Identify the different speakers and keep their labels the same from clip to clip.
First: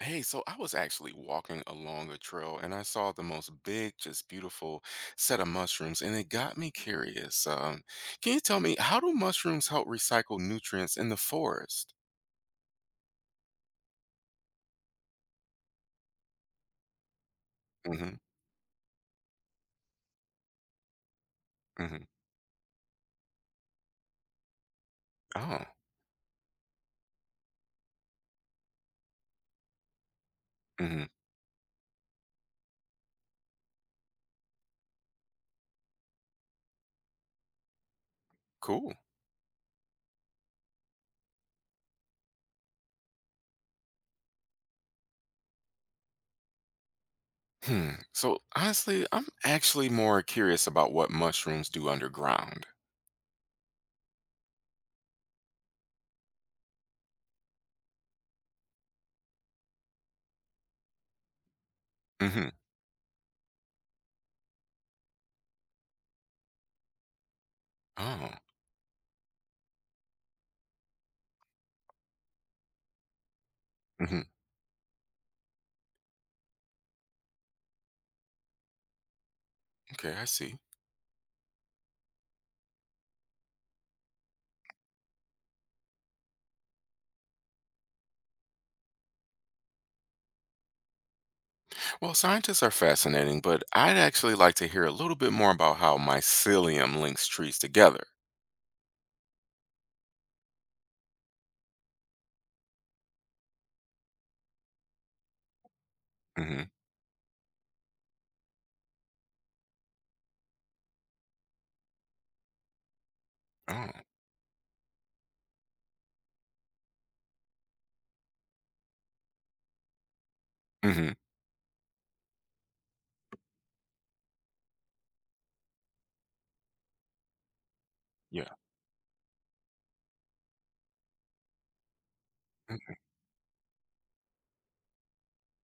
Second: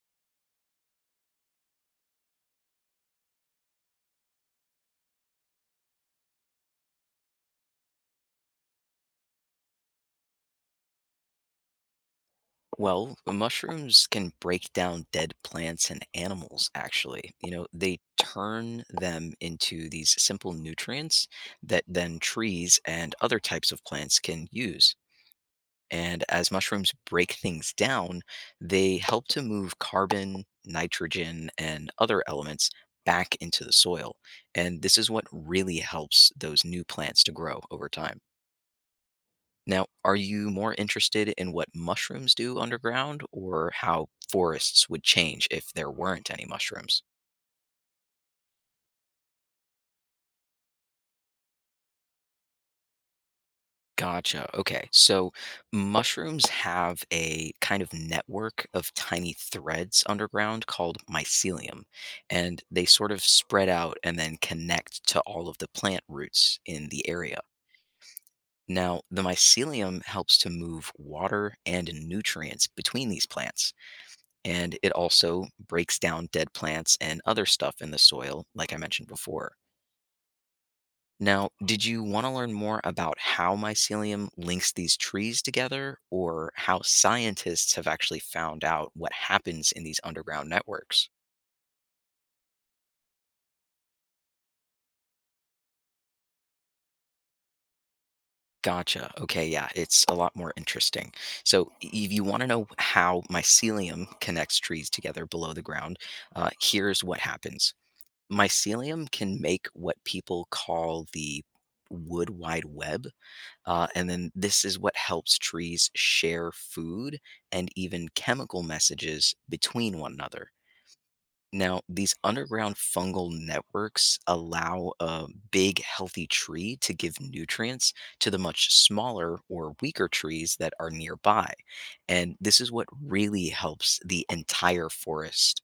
Speaker 1: Hey, so I was actually walking along a trail and I saw the most big, just beautiful set of mushrooms, and it got me curious. Can you tell me, how do mushrooms help recycle nutrients in the forest?
Speaker 2: Well, mushrooms can break down dead plants and animals, actually. You know, they
Speaker 1: Mm-hmm.
Speaker 2: turn them into these simple nutrients that
Speaker 1: Mm-hmm.
Speaker 2: then trees and other types of plants can use.
Speaker 1: Oh,
Speaker 2: And as mushrooms break things down, they help to move carbon,
Speaker 1: mm-hmm.
Speaker 2: nitrogen, and other elements back into the soil. And this is what really helps those new plants to grow over time.
Speaker 1: Cool.
Speaker 2: Now, are you more interested in what mushrooms do underground or how forests would change if there weren't any mushrooms?
Speaker 1: Hmm. So honestly, I'm actually more curious about what mushrooms do underground.
Speaker 2: Gotcha. Okay. So mushrooms have a kind of network of tiny threads underground called mycelium,
Speaker 1: Mm-hmm.
Speaker 2: and they sort of spread out and then connect to all of the plant roots in the area.
Speaker 1: Oh.
Speaker 2: Now, the mycelium helps to move water and nutrients between these plants,
Speaker 1: Mm-hmm.
Speaker 2: and it also breaks down dead plants and other stuff in the soil, like I mentioned before.
Speaker 1: Okay, I see.
Speaker 2: Now, did you want to learn more about how mycelium links these trees together or how scientists have actually found out what happens in these underground networks?
Speaker 1: Well, scientists are fascinating, but I'd actually like to hear a little bit more about how mycelium links trees together.
Speaker 2: Gotcha. Okay, yeah, it's a lot more interesting. So, if you want to know how mycelium connects trees together below the ground,
Speaker 1: Mm-hmm.
Speaker 2: here's what happens. Mycelium can make what people call the wood wide web.
Speaker 1: Oh,
Speaker 2: And then this is what helps trees share food and even chemical messages between one another.
Speaker 1: hmm.
Speaker 2: Now, these underground fungal networks allow a big, healthy tree to give nutrients to the
Speaker 1: Yeah.
Speaker 2: much smaller or weaker trees that are nearby. And this is what
Speaker 1: Mhm.
Speaker 2: really helps the entire forest.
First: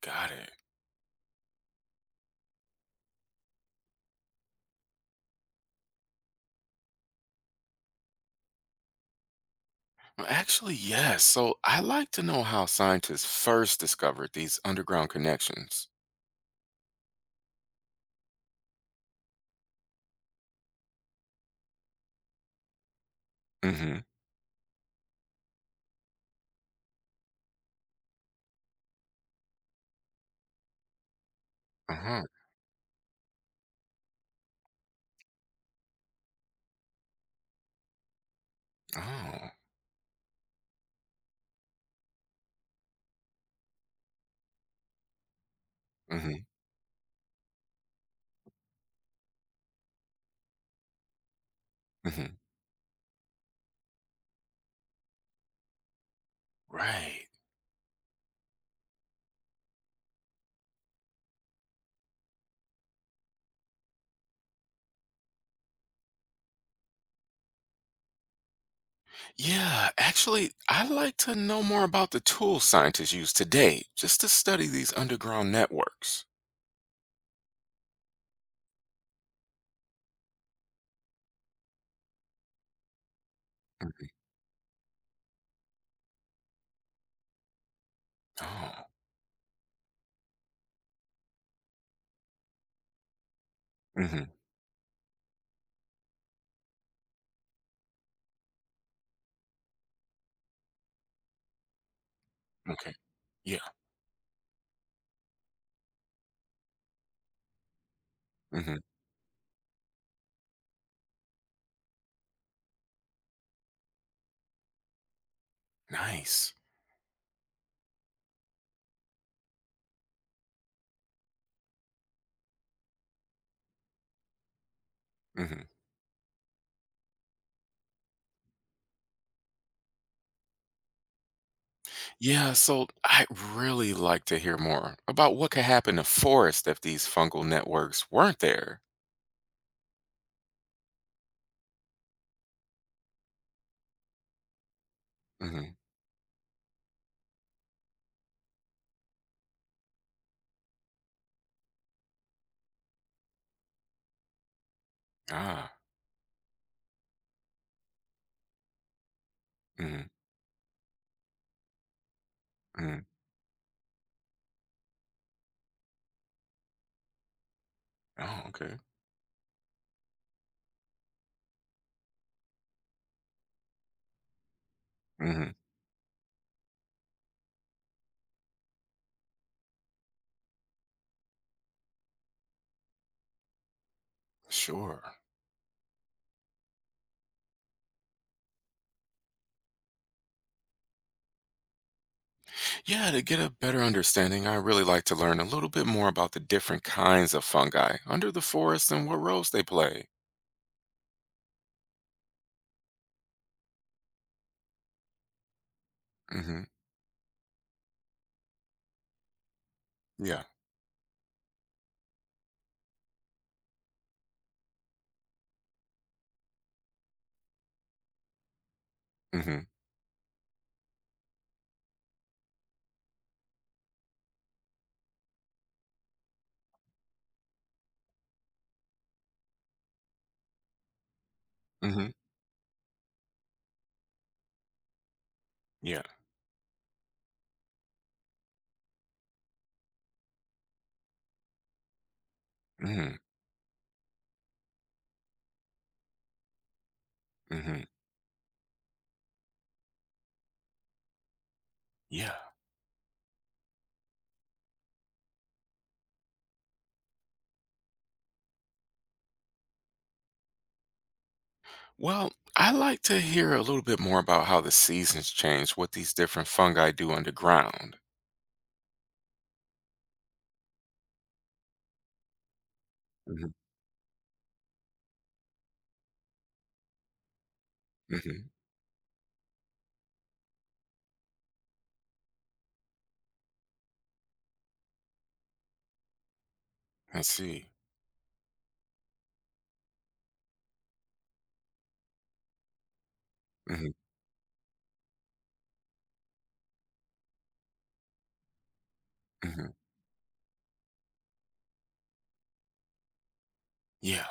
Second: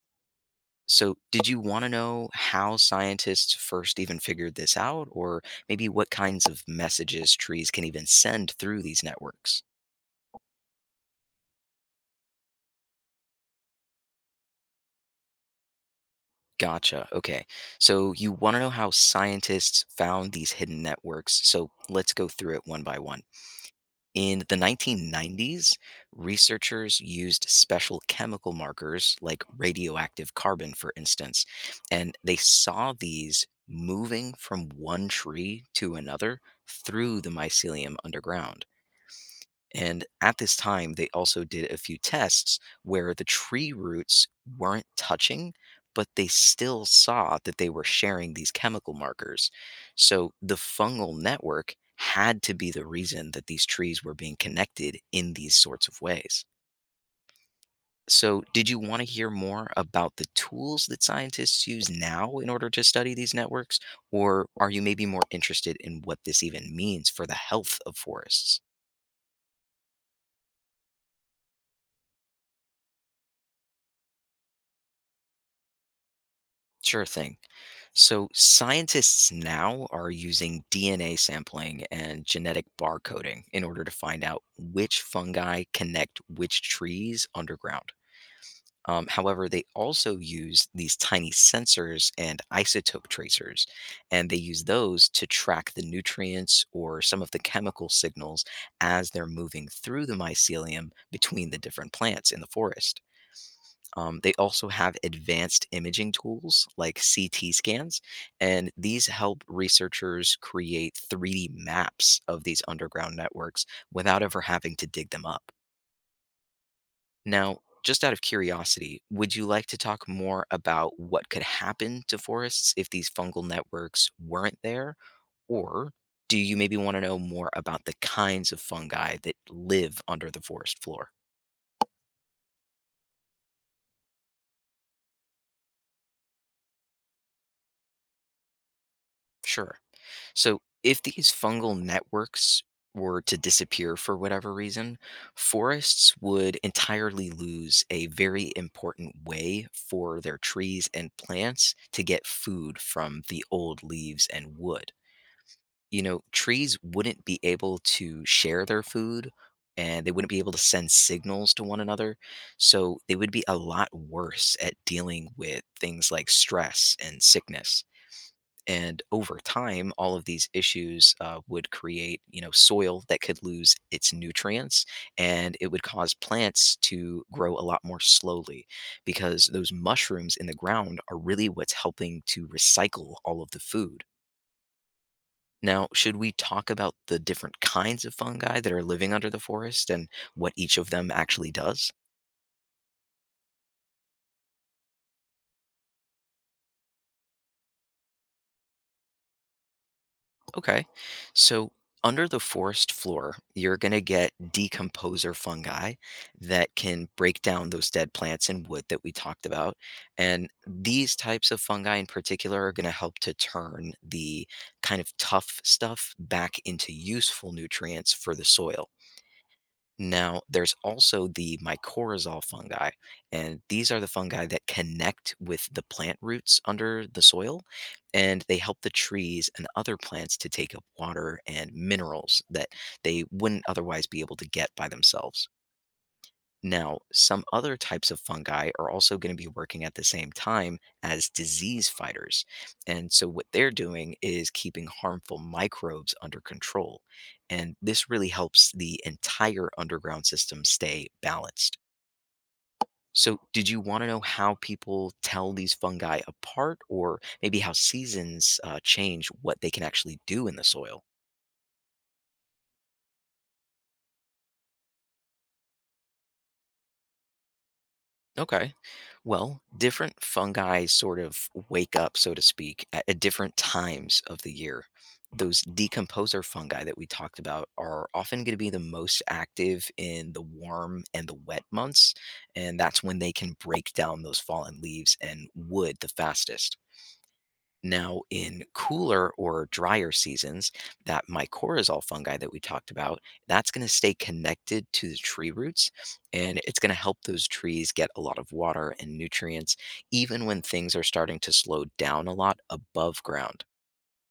Speaker 1: Got it.
Speaker 2: So, did you want to know how scientists first even figured this out, or maybe what kinds of messages trees can even send through these networks?
Speaker 1: Well, actually, yes. So I like to know how scientists first discovered these underground connections.
Speaker 2: Gotcha. Okay. So, you want to know how scientists found these hidden networks. So, let's go through it one by one.
Speaker 1: Mm-hmm.
Speaker 2: In the 1990s, researchers used special chemical markers like radioactive carbon, for instance, and
Speaker 1: Uh-huh.
Speaker 2: they saw these moving from one tree to another through the mycelium underground.
Speaker 1: Oh.
Speaker 2: And at this time, they also did a few tests where the tree roots weren't touching, but they
Speaker 1: Mm-hmm.
Speaker 2: still saw that they were sharing these chemical markers. So the fungal network
Speaker 1: Hmm.
Speaker 2: had to be the reason that these trees were being connected in these sorts of ways.
Speaker 1: Right.
Speaker 2: So, did you want to hear more about the tools that scientists use now in order to study these networks? Or are you maybe more interested in what this even means for the health of forests?
Speaker 1: Yeah. Actually, I'd like to know more about the tools scientists use today just to study these underground networks.
Speaker 2: Sure thing. So, scientists now are using DNA sampling and genetic barcoding in order to
Speaker 1: Mhm.
Speaker 2: find out which fungi connect which trees underground.
Speaker 1: Oh.
Speaker 2: However, they also use these tiny sensors and isotope tracers, and
Speaker 1: Hmm.
Speaker 2: they use those to track the nutrients or some of the chemical signals as they're moving through the mycelium between the different plants in the
Speaker 1: Okay.
Speaker 2: forest.
Speaker 1: Yeah.
Speaker 2: They also have advanced imaging tools like CT scans, and
Speaker 1: Hmm.
Speaker 2: these help researchers create 3D maps of these underground networks without ever having to dig them up.
Speaker 1: Nice.
Speaker 2: Now, just out of curiosity, would you like to talk more about what could happen to forests if these fungal networks weren't there?
Speaker 1: Hmm.
Speaker 2: Or do you maybe want to know more about the kinds of fungi that live under the forest floor?
Speaker 1: Yeah, so I'd really like to hear more about what could happen to forests if these fungal networks weren't there.
Speaker 2: Sure. So, if these fungal networks were to disappear for whatever reason,
Speaker 1: Hmm.
Speaker 2: forests would entirely lose a very important way for their trees and plants to get food from the old leaves and wood.
Speaker 1: Ah,
Speaker 2: You know, trees wouldn't be able to share their food
Speaker 1: hmm
Speaker 2: and they wouldn't be able to send signals to one another. So,
Speaker 1: hmm
Speaker 2: they would be a lot worse at dealing with things like stress and sickness,
Speaker 1: oh, okay.
Speaker 2: and over time all of these issues would create, you know, soil that could lose its nutrients,
Speaker 1: Hmm.
Speaker 2: and it would cause plants to grow a lot more slowly because those mushrooms in the ground are really what's helping to recycle all of the food.
Speaker 1: Sure.
Speaker 2: Now, should we talk about the different kinds of fungi that are living under the forest and what each of them actually does?
Speaker 1: Yeah, to get a better understanding, I really like to learn a little bit more about the different kinds of fungi under the forest and what roles they play.
Speaker 2: Okay. So under the forest floor, you're going to get decomposer fungi
Speaker 1: Hmm.
Speaker 2: that can break down those dead plants and wood that we talked about.
Speaker 1: Yeah.
Speaker 2: And these types of fungi in particular are going to help to turn the kind of tough stuff back into useful nutrients for the soil.
Speaker 1: hmm
Speaker 2: Now, there's also the mycorrhizal fungi, and these are the fungi that connect with the plant roots under the soil, and they help the trees and other plants to take up water and
Speaker 1: hmm
Speaker 2: minerals that they wouldn't otherwise be able to get by themselves.
Speaker 1: Yeah.
Speaker 2: Now, some other types of fungi are also going to be working at the same time as disease fighters.
Speaker 1: hmm
Speaker 2: And so, what they're doing is keeping harmful microbes under control. And
Speaker 1: hmm
Speaker 2: this really helps the entire underground system stay balanced.
Speaker 1: Yeah.
Speaker 2: So, did you want to know how people tell these fungi apart, or maybe how seasons change what they can actually do in the soil?
Speaker 1: Well, I like to hear a little bit more about how the seasons change, what these different fungi do underground.
Speaker 2: Okay. Well, different fungi sort of wake up, so to speak, at
Speaker 1: Mm-hmm.
Speaker 2: different times of the year. Those decomposer fungi that we talked about are
Speaker 1: Hmm.
Speaker 2: often going to be the most active in the warm and the wet months. And that's when they can break down those fallen leaves and wood the fastest.
Speaker 1: I see.
Speaker 2: Now, in cooler or drier seasons, that mycorrhizal fungi that we talked about, that's going
Speaker 1: hmm
Speaker 2: to stay connected to the tree roots and it's going to help those trees get a lot of water and
Speaker 1: hmm
Speaker 2: nutrients, even when things are starting to slow down a lot above ground.
Speaker 1: Yeah.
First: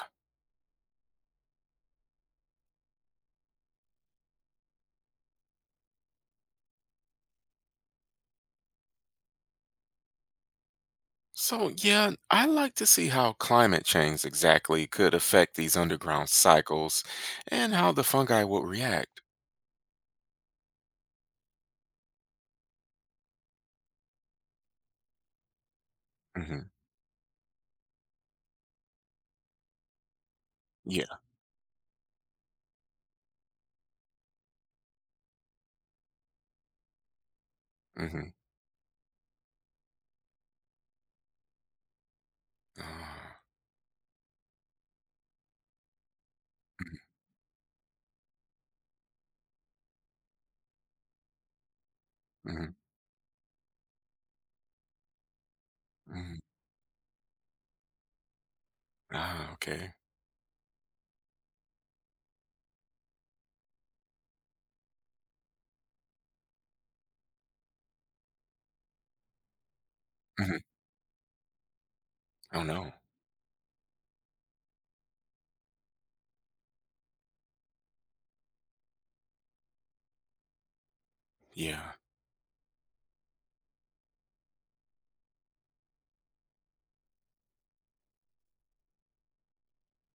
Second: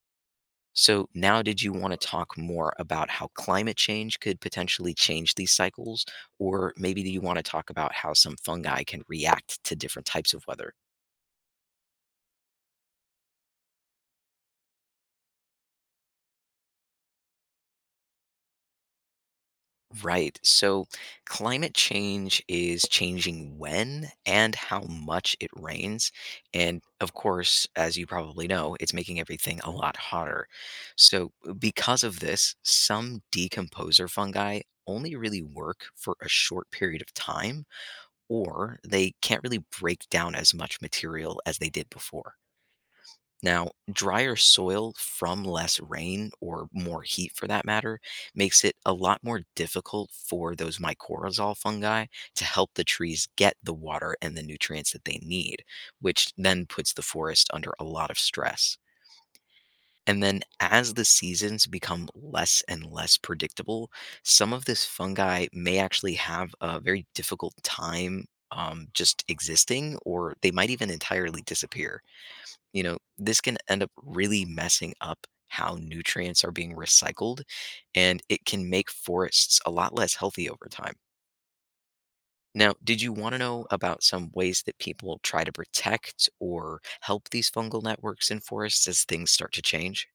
Speaker 2: So, now did you want to talk more about how climate change could potentially change these cycles? Or maybe do you want to talk about how some fungi can react to different types of weather?
Speaker 1: So, yeah, I like to see how climate change exactly could affect these underground cycles and how the fungi will react.
Speaker 2: Right. So climate change is changing when and how much it rains.
Speaker 1: Hmm.
Speaker 2: And of course, as you probably know, it's making everything a lot hotter.
Speaker 1: Yeah.
Speaker 2: So, because of this, some decomposer fungi only really work for a short period of time,
Speaker 1: Hmm.
Speaker 2: or they can't really break down as much material as they did before.
Speaker 1: Ah,
Speaker 2: Now, drier soil from less rain or more heat for that matter makes it a lot more difficult for those mycorrhizal fungi to
Speaker 1: hmm
Speaker 2: help the trees get the water and the nutrients that they need, which
Speaker 1: hmm
Speaker 2: then puts the forest under a lot of stress.
Speaker 1: ah, okay.
Speaker 2: And then, as the seasons become less and less predictable, some of this fungi may actually have a very difficult time just existing, or they
Speaker 1: Hmm.
Speaker 2: might even entirely disappear.
Speaker 1: Oh,
Speaker 2: You
Speaker 1: no.
Speaker 2: know, this can end up really messing up how nutrients are being recycled, and it can make forests a lot less healthy over time.
Speaker 1: Yeah.
Speaker 2: Now, did you want to know about some ways that people try to protect or help these fungal networks in forests as things start to change?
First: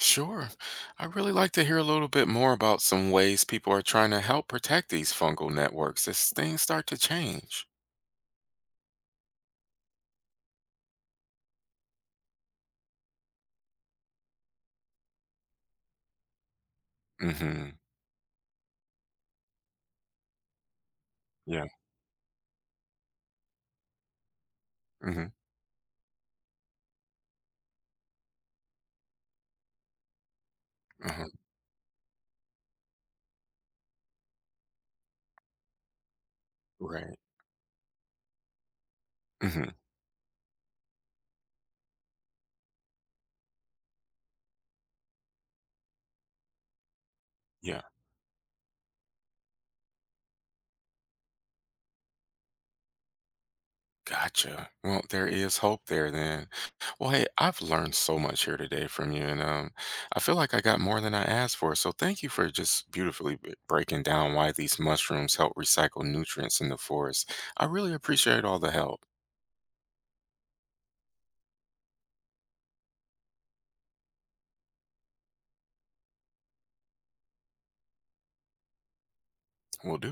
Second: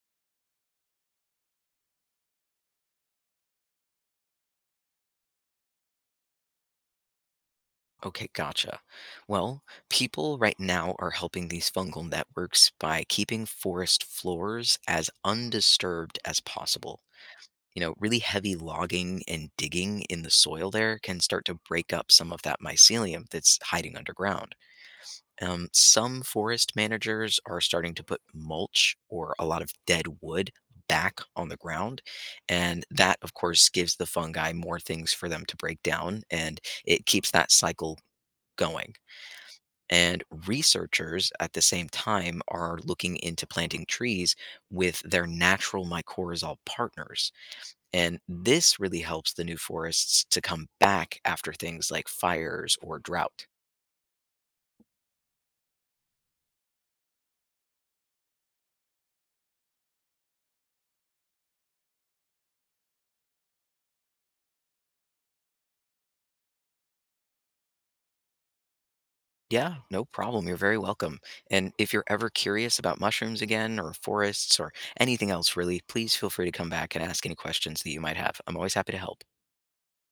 Speaker 1: Sure. I really like to hear a little bit more about some ways people are trying to help protect these fungal networks as things start to change.
Speaker 2: Okay, gotcha. Well, people right now are helping these fungal networks by keeping forest floors as undisturbed as possible.
Speaker 1: Hmm.
Speaker 2: You know, really heavy logging and digging in the soil there can start to
Speaker 1: Yeah.
Speaker 2: break up some of that mycelium that's hiding underground.
Speaker 1: Hmm.
Speaker 2: Some forest managers are starting to put mulch or a lot of dead wood back
Speaker 1: Uh,
Speaker 2: on the ground. And that, of course, gives the fungi more things for them to break down and it
Speaker 1: right.
Speaker 2: keeps that cycle going.
Speaker 1: Hmm.
Speaker 2: And researchers at the same time are looking into planting trees with their natural mycorrhizal partners,
Speaker 1: Yeah.
Speaker 2: and this really helps the new forests to come back after things like fires or drought.
Speaker 1: Gotcha. Well, there is hope there then. Well, hey, I've learned so much here today from you, and I feel like I got more than I asked for. So thank you for just beautifully breaking down why these mushrooms help recycle nutrients in the forest. I really appreciate all the help.
Speaker 2: Yeah, no problem. You're very welcome. And if you're ever curious about mushrooms again or forests or anything else, really, please feel free to come back and ask any questions that you might have. I'm always happy to help.
Speaker 1: Will do.